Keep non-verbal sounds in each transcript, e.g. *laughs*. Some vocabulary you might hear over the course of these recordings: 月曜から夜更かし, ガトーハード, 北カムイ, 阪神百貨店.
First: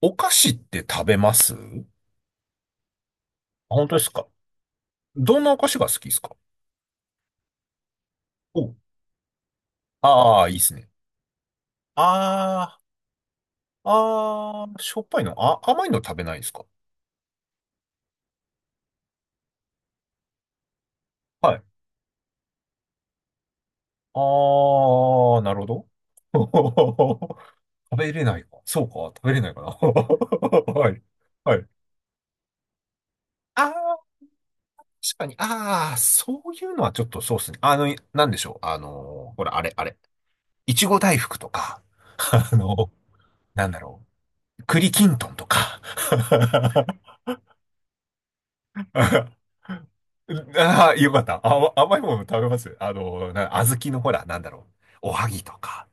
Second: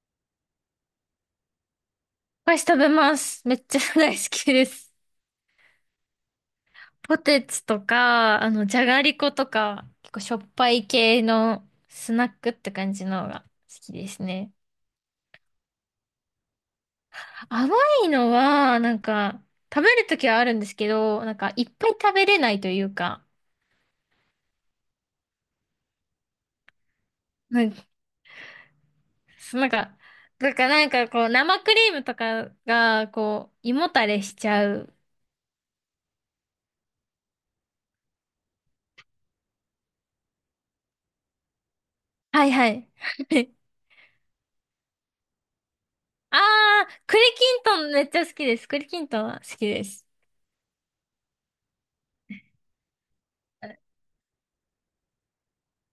お菓子って食べます？お菓子食べます。めっちゃ本当です大好か？きです。どんなお菓子が好きですか？ *laughs* ポテチとか、お、じゃがりことか、結構しょああ、っいいでぱすいね。系のスナックってあ感じのが好ー、きですね。ああ、しょっぱいの、あ、甘いの食べないですか？甘いのは、なんか、食べるときはあるんですけど、なんか、はい。いっぱい食べれないというか、あー、なるほど。*laughs* なんか、食べれないか。そうか、食べれないそうかなな。ん *laughs* か、なんか、なはんい。かこう、は生い。クリームとかが、こう、ああ、胃もたれしちゃう。確かに。ああ、そういうのはちょっとそうですね。なんでしょう。あのほら、あれ、あれ。いちご大福とか、*laughs* はいあはい。の、*laughs* なんだろう。栗きんとんとか。あー、*laughs* 栗きんとんめっちゃ好きです。栗 *laughs* きんとんあは好きです。あー、よかった。あ、甘いもの食べます？小豆のほら、なんだろう。おはぎとか。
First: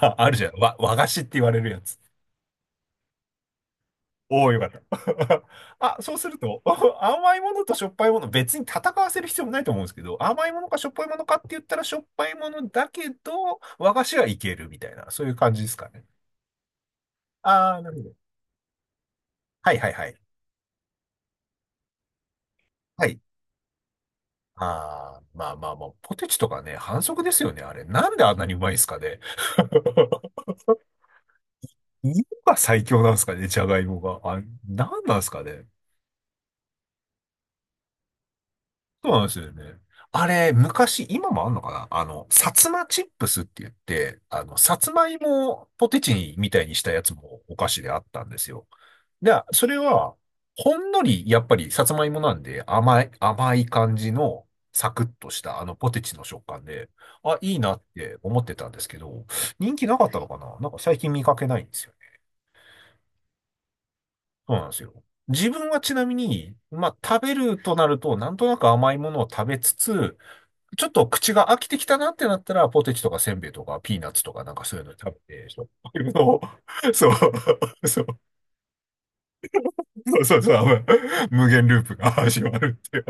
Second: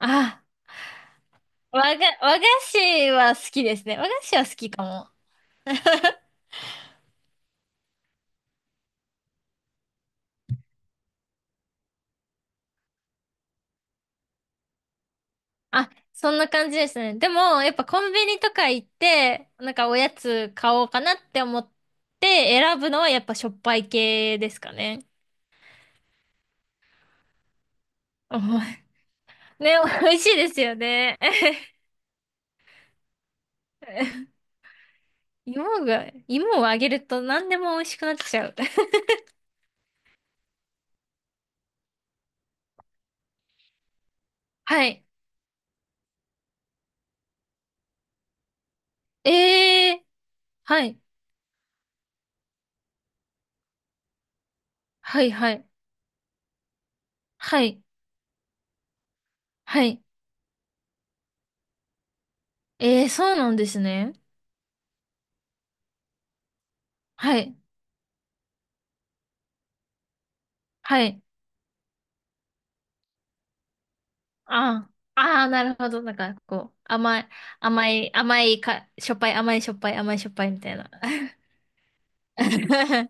あ あるじゃん。ー和菓子って言われるやつ。和菓子は好きですね。和菓子おはお、好よかっきかも。た。*laughs* あ、そうすると、*laughs* 甘いものとしょっぱいもの、別に戦わせる必要もないと思うんですけど、甘いものかしょっぱいものかって言ったらしょっぱいものだけど、和菓子はいけるみたいな、そういう感じですかあ、ね？そんな感じですね。でも、やあっあ、ぱなるコほンど。ビニとか行って、なはんいかはいおはやい。つ買おうかなって思って選ぶのははやい。っぱしょっぱい系ですかね。ああ、まあまあまあ、ポテチとかね、反則ですよね、あれ。なんであんなにうおまいんいすかね？ね、*laughs* 美味しいですよね。芋が最強なんですかね、じゃがいもが。*laughs* あ、なんなんですかね？芋をあげると何でも美味しくなっちゃう。*laughs* そうなんですよね。あれ、昔、今もあんのかな、薩摩チップスって言って、さはつい。まいもをポテチにみたいにしたやつもお菓子であったんですよ。で、それええー、は、ほはんい。のり、やっぱりさつまいもなんで甘い、甘い感じのサクッはとい、しはたあい。のポテチの食感で、あ、いいはなっい。て思ってたんですけど、人は気ない。かったのかな、なんか最近見かけないんですよ。ええー、そうなんですね。そうなんですよ。自分はちなみに、まあ、食べはるい。となると、なんとなく甘いものを食べつつ、ちょっはとい。口が飽きてきたなってなったら、ポテチとかせんべいとかピーナッツとかなんかそういうあの食あ、あべあ、て、しなょっるほぱど。いも な *laughs* んのか、を、こう、そう、甘い、*laughs* そ甘う、そい、甘いか、しょっぱい、甘い、しょっぱい、甘い、う、しょっそう、ぱいそみたいう、な。無限ループが *laughs* 始まるっていう。*laughs*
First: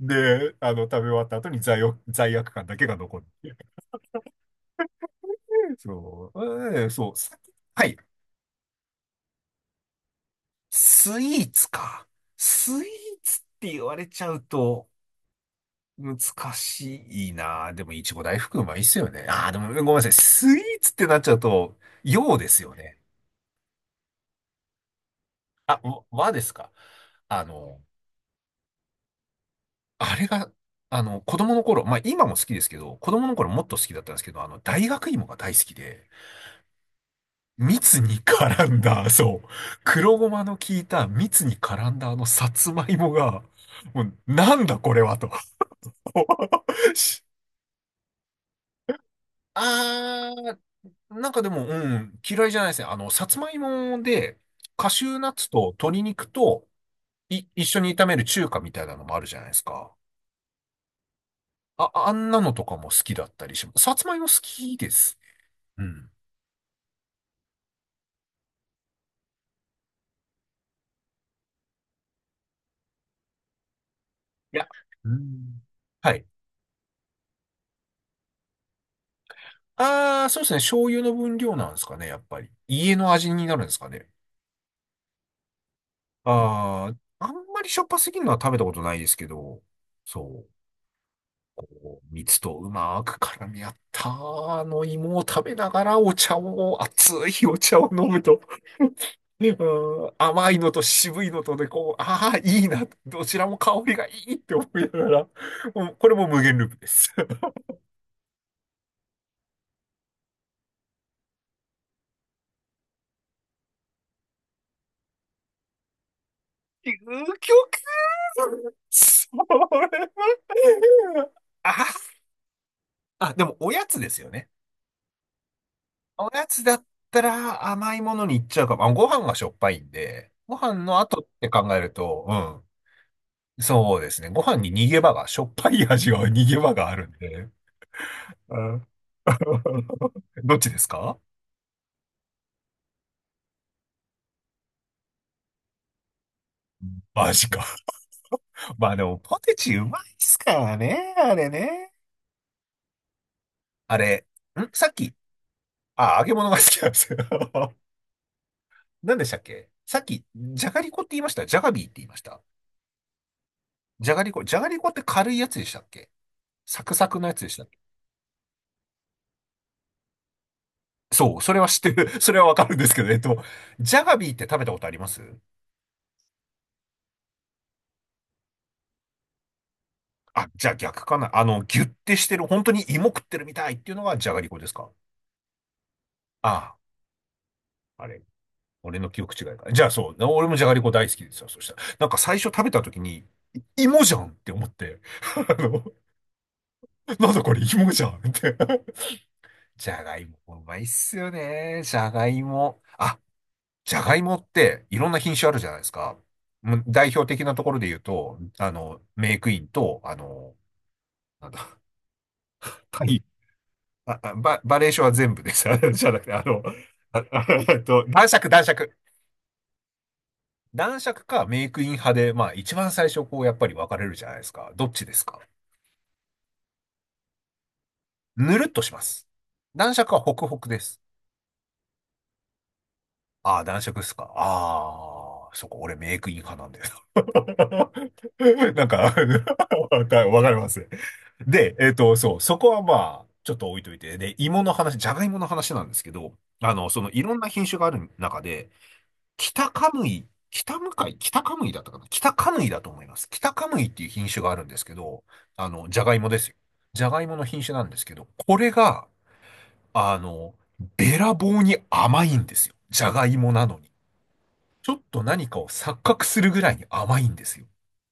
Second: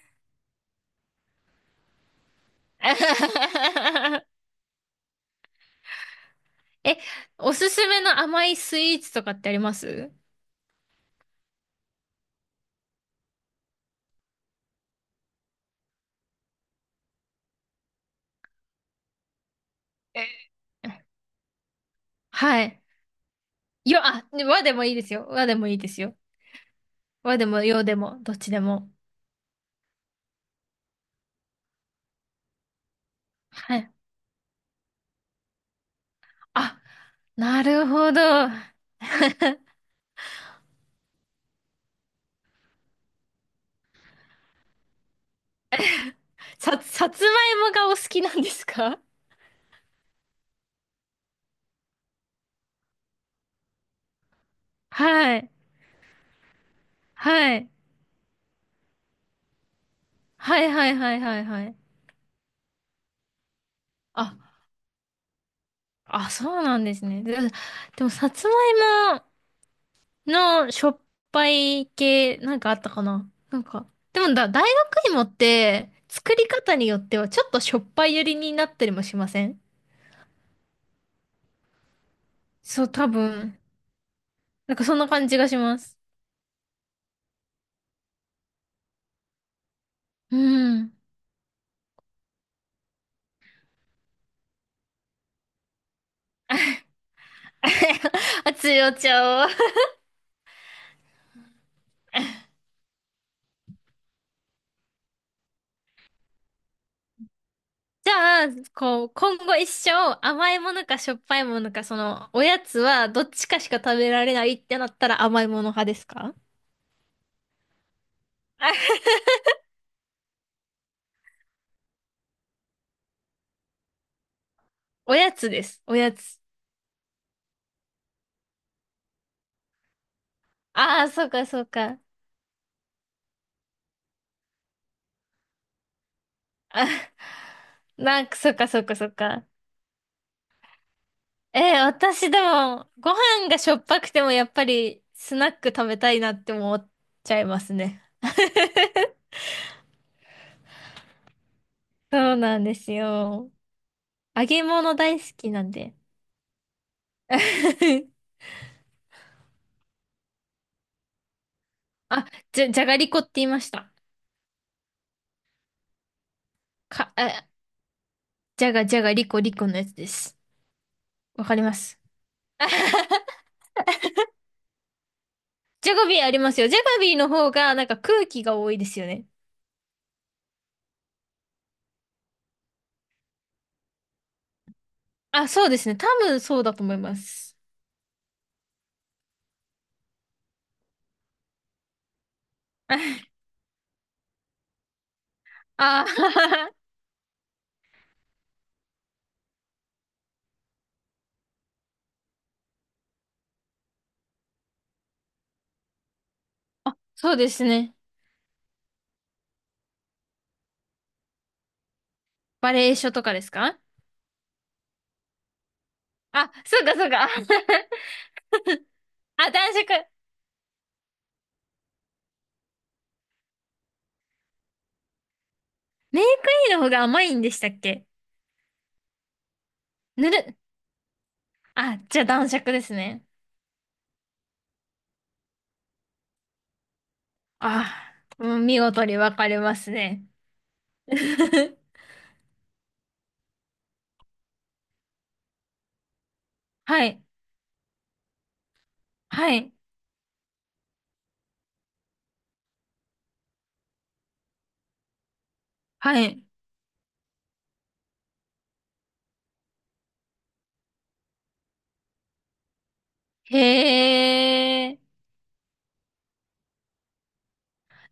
で、食べ終わった後に罪悪感だけが残るっていう。そう、え、そう、おすはすい。めの甘いスイーツとかってあります？スイーツか。スイーツって言われちゃうと、難しいな。でも、いちご大福うまいっすよね。ああ、でも、ごめんなさい。えスイーツってなっちゃうと、洋ですはよい。ね。和でもいいですよ。和でもいあ、いですよ。和ですか？和あでもの、洋でも、どっちでも。あれが、子供の頃、まあ、今も好きですけど、子供の頃もっとは好い。きだったんですけど、大学芋が大好きで、あ、なる蜜ほにど。絡んだ、そう、*laughs* 黒ごまの効いた蜜に絡んだあのさつまいもが、もう、なんだこれはと。*laughs* さつしまいもがお好きなんですか？あーなんかでも、うん、嫌いじゃないですね。さつまいもで、カシューナッはツい。と鶏肉と、は一い。緒に炒める中華みたいなのもあるじゃないですか。はいはいはいはいはい。あ、あんなのとかも好きだったりします。さつまいも好あ、きです。うん。あ、そうなんですね。で、でも、さつまいものしょっぱい系、なんかあったかななんか、でもだ、い大や、う学芋っん。て、はい。作り方によっては、ちょっとしょっぱい寄りになったりもしません？ああ、そうですね。醤油の分量なんですかね、やっぱり。そう、家多の味にな分。るんですかね？なんか、そんな感じがします。ああ、あんまりしょっぱすぎるのは食べたことないですけど、うそう。ん。こう蜜とうまく絡み合ったあの芋を食べながらお茶を、熱いお茶を飲むと、*laughs* 熱 *laughs* いお茶うを。ん、甘いのと渋いのとで、こう、ああ、いいな、どちらも香りがいいって思いながら、もうこれも無限ループです。*laughs* じゃあ、こう、今後一生、甘いものかしょっぱいものか、その、おやつは、どっちかしか食べられないってなったら甘いもの派ですか？ 究極、 *laughs* それは、あ、あ、でもおやつですよね？おやつです。おやおつ。やつだったら甘いものに行っちゃうかも。ご飯がしょっぱいんで、ご飯のああ、後っそうか、てそう考えるか。と、うん。そうですね。ご飯に逃げ場が、しょっぱい味は逃げ場あ、があるんで。なんか、そううか、そうん か、そうか。*laughs*。どっちですか？私でも、ご飯がしょっぱくても、やっぱり、スナック食べたいなって思っマちゃいジますか。ね。まあでも、*laughs* ポテチうまいっすからね、あれね。そうなんですよ。あれ、揚げさっ物き、大好きなんで。あ、揚げ物が好きなんですよ。*laughs* *laughs* 何でしたっけ、さっき、じゃがりこって言いました？じゃがビーって言いましあ、た？じゃがりこって言いました？じゃがりこ、じゃがりこって軽いやつでしたっけ？サクサか、クのやつであ、したっけ？じゃがじゃがりこりこのやつです。そう、わそかれりはま知ってす。る。*laughs* それはわかるんですけど、*laughs* じゃがビーって食べたことあります？ジャガビーありますよ。ジャガビーの方がなんか空気が多いですよね。あ、じゃあ逆かな。ギュッてしてる、本当に芋食ってるみたいっていうのがじゃがりこですか？あ、そうですね。多分そうだあと思います。あ、あれ。俺の記憶違いか。じゃあそう。俺もじゃがりこ大好きですよ。そしたら。なんか最初食べた時に、*laughs* 芋じゃんって思って。*laughs* あの、ああ、なんだこれ芋じゃんって。*laughs* じゃがいも、うまいっすよね。じゃがいも。あ、じゃがいもっていろんな品種あるじゃないですか。もう *laughs* 代表そう的でなとすころでね。言うと、メイクインと、なんだ、バレエ書太とかですか？あ、バ、バリエーションは全部です。*laughs* あのじゃなくて、あ、そうかそうあ、か。*laughs* *laughs* 男爵、男爵。あ、男爵。男爵かメイクイン派で、まあ一番最初こうやっぱり分かれるじゃないですか。どっちですか？メイクインの方が甘いんでしたっけ？ぬるっとします。男爵はぬホクる。ホクです。あ、じゃあ男爵ですね。ああ、男爵ですか？ああ、そこ俺メイクイン派なんだよ。ああ、うん *laughs* 見なんか 事 *laughs* わに分かれますかね。わ *laughs* かりますね。で、*laughs* そう、そこはまあ、ちょっと置いといて。で、芋の話、じゃがいもの話なんですけど、そはのいい。ろんな品種がある中で、は北い。カムイ、北向かい、北カムイだったかな、北カムイだと思います。北カムイっていう品種があるんですけど、ジャガイはモでい。すよ。ジャガイモの品種なんですけど、これが、あの、べらぼうに甘いんですよ。ジャガイモなのに。へちょえ。っと何かを錯覚するぐらいに甘いんですよ。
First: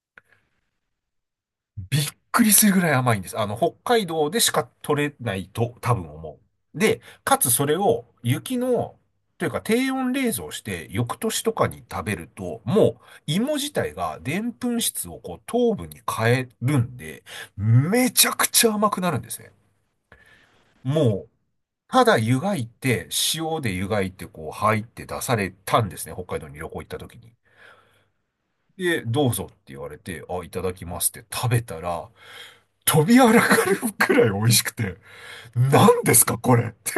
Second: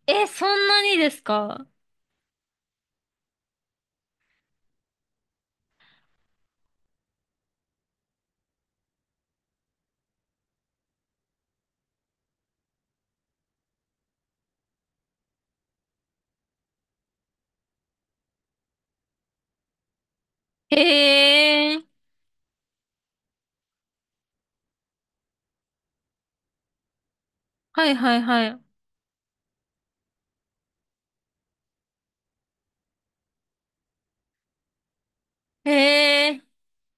え、そんなにですか？びっくりするぐらい甘いんです。北海道でしか取れないと多分思う。で、かつそれを雪の、というか低温冷蔵して翌年とかに食べると、もう芋自体がでんぷん質をこう糖分に変えるんで、めちゃくちゃ甘くなるんですね。もう、へえ。ただ湯がいて、塩で湯がいてこう入って出されたんですね。北海道に旅行行った時に。はいはいはい。で、どうぞって言われて、あ、いただきますって食べたら、飛びあらかるくらい美味しくて、へ何ですかえ。これって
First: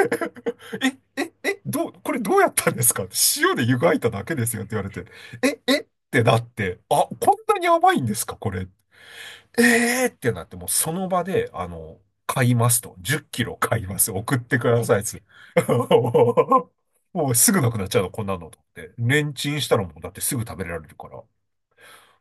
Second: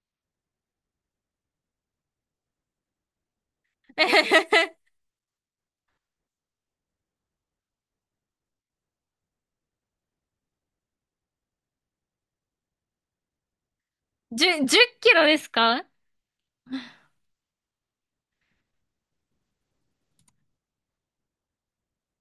*laughs*。え、え、え、どう、これどうやったんですか？塩で湯がいただけですよって言われ *laughs* て、え、えってなって、あ、こんなに甘いんですかこれ。えーってなって、もうその場で、買いますと。10キロ買います。送ってく10ださいっキつっロて。です *laughs* か？もうすぐなくなっちゃうの、こんなのと思って。レンチンしたらもうだってすぐ食べられるから。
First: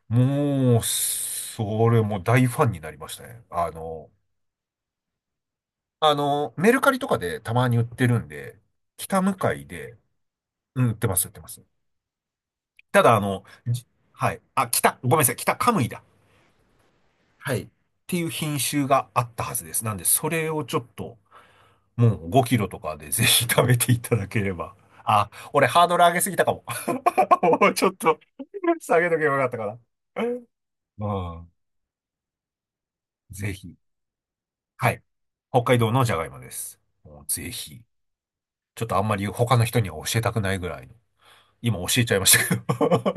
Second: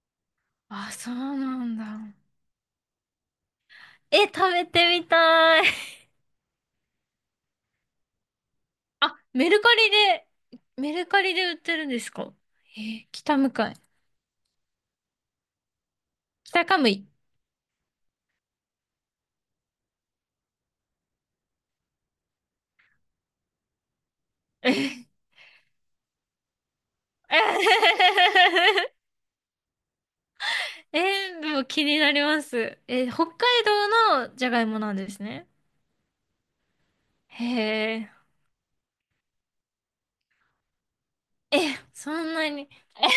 もう、あ、そうなんだ。それもう大ファンになりましたね。え、食べてみたい。メルカリとかでたまに売ってるんで、あ、北向メかルいカリで、で、うん、売メってルまカす、売っリてでま売っす。てるんですか？えたーだ、北向かい。はい。あ、ごめんなさい、北カムイだ。北カムイ。はい。っていう品種があったはずです。なんで、それをちょっと、もう5キロとかでぜひ食べていただけれえば。ー、あ、俺ハードル上げすぎたかも。*laughs* もうちょっと下げとけばよかったかな。うでん。も気になります。北海ぜひ。道のじゃがいもはなんい。ですね。北海道のじゃがいもです。もうへぜひ。え。ちょっとあんまり他の人には教えたくないぐらいの。え、今教えちそゃいまんしたなけど。 に。*laughs*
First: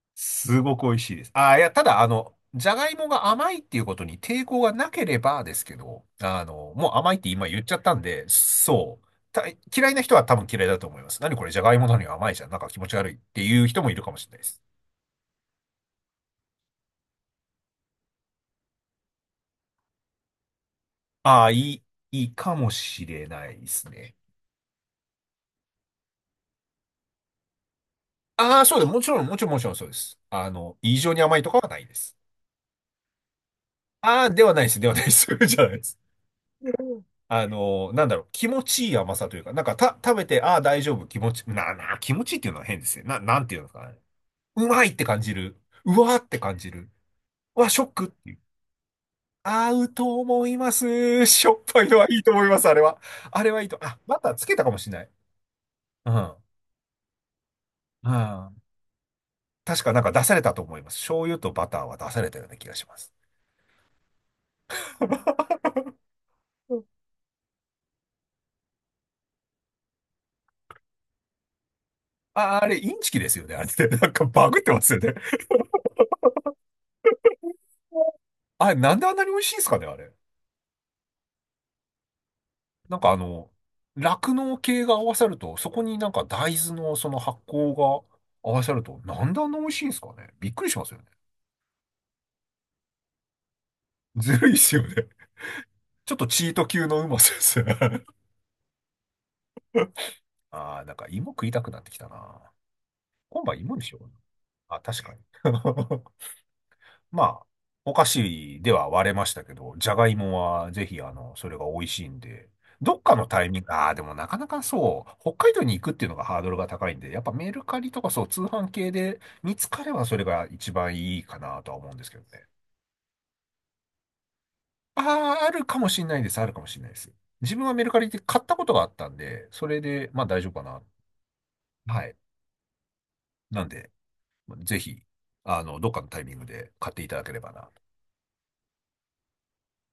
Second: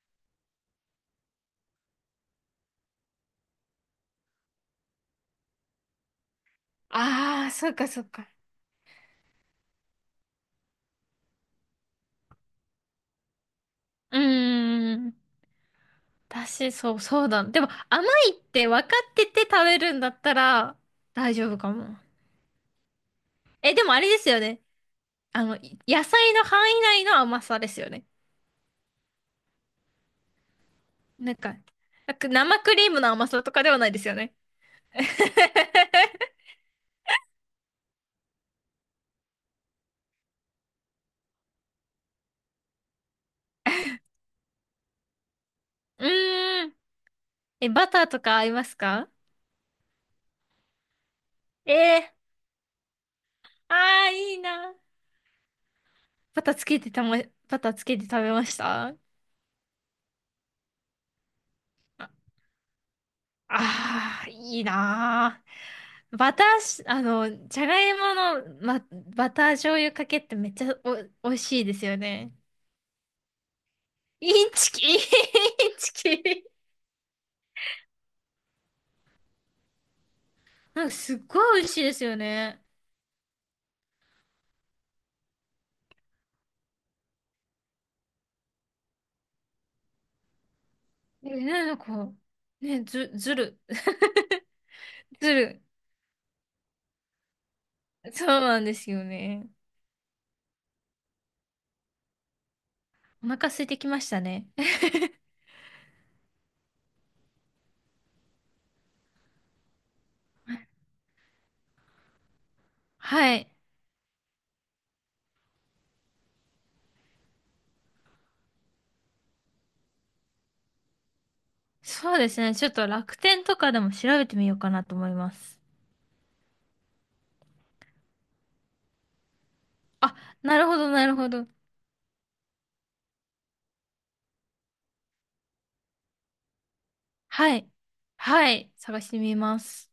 *laughs* すごく美味しいです。あー、いや、ただ、じゃがいもが甘いっていうことに抵抗がなければですけど、もう甘いってあ今あ、言っそちうゃっかたそんうで、か。そう。た嫌いな人は多分嫌いだと思います。何これ、じゃがいもなのに甘いじゃん。なんか気持ち悪いっていう人もいるかもうしれないです。ーん。私、そう、そうだ。でも、甘いって分かってて食べるんだったら大ああ、丈夫かも。いいかもしれないでえ、ですもあれね。ですよね。野菜の範囲内の甘さですよね。ああ、そうです。もちろん、もちろん、もちろんそうです。異常になん甘いとか、かはないでなす。んか生クリームの甘さとかではないですよああ、ね。ではないです。ではないです。*laughs* じゃないです。*laughs* なんだろう、気持ちいい甘さというか、なんかた、食べて、ああ、大丈夫、気持ち、な、な、気持ちいいっていうのは変ですね。なんていうのかな。うまいって感じる。ううわーって感ーじん。る。うえ、わ、ショッバタクっーとていかう。合いますか？合うと思います。しょっぱいのはええいいと思います、あれは。あれはいいー、あと。あ、あ、バターいいつけたかな。もしれない。うん。バターつけてたま、バターつけてう食べましん。た？あ確かなんか出されたと思います。醤油とバターは出されたような気がします。あー、いいな *laughs* ー。バターし、あの、じゃがいもの、バター醤油かけってめっちゃ美味しいですよね。あ、あれ、インチキですよね、あれって。なんかイバングってチまキ、すイよンね。チキ。あれ、なんであんなに美味しいんですかね、あれ。なんかすっごい美味しいですよね。なんかあの、酪農系が合わさると、そこになんか大豆のその発酵が合わさると、なんであんな美味しいんですかね。びっくりしますよね。え、なんか、ね、ずる、*laughs* ずるいっすよね。ず *laughs* る。ちょっとチート級のうまさです。そうなんですよね。*laughs* ああ、なんか芋食いたくなってきたな。お今腹晩空い芋てにきしよましう。たね。あ、確かに。*laughs* まあ、お菓子では割れましたけど、じゃがいもはぜ *laughs* ひ、それが美味しいんで、どっかのはタイい。ミング、ああ、でもなかなかそう、北海道に行くっていうのがハードルが高いんで、やっぱメルカリとかそう、通販系で見つかればそれが一番いいかなとは思うんですそけうどですね。ね。ちょっと楽天とかでも調べてみようかなと思いまああ、あす。るかもしれないです、あるかもしれないです。自分はメルカリで買ったことがあったんで、それで、あ、まあ大丈夫なかるほな。ど、なるほど。はい。なんで、ぜひ、どっかのタイミングで買っていただければはい。な。はい。探してみます。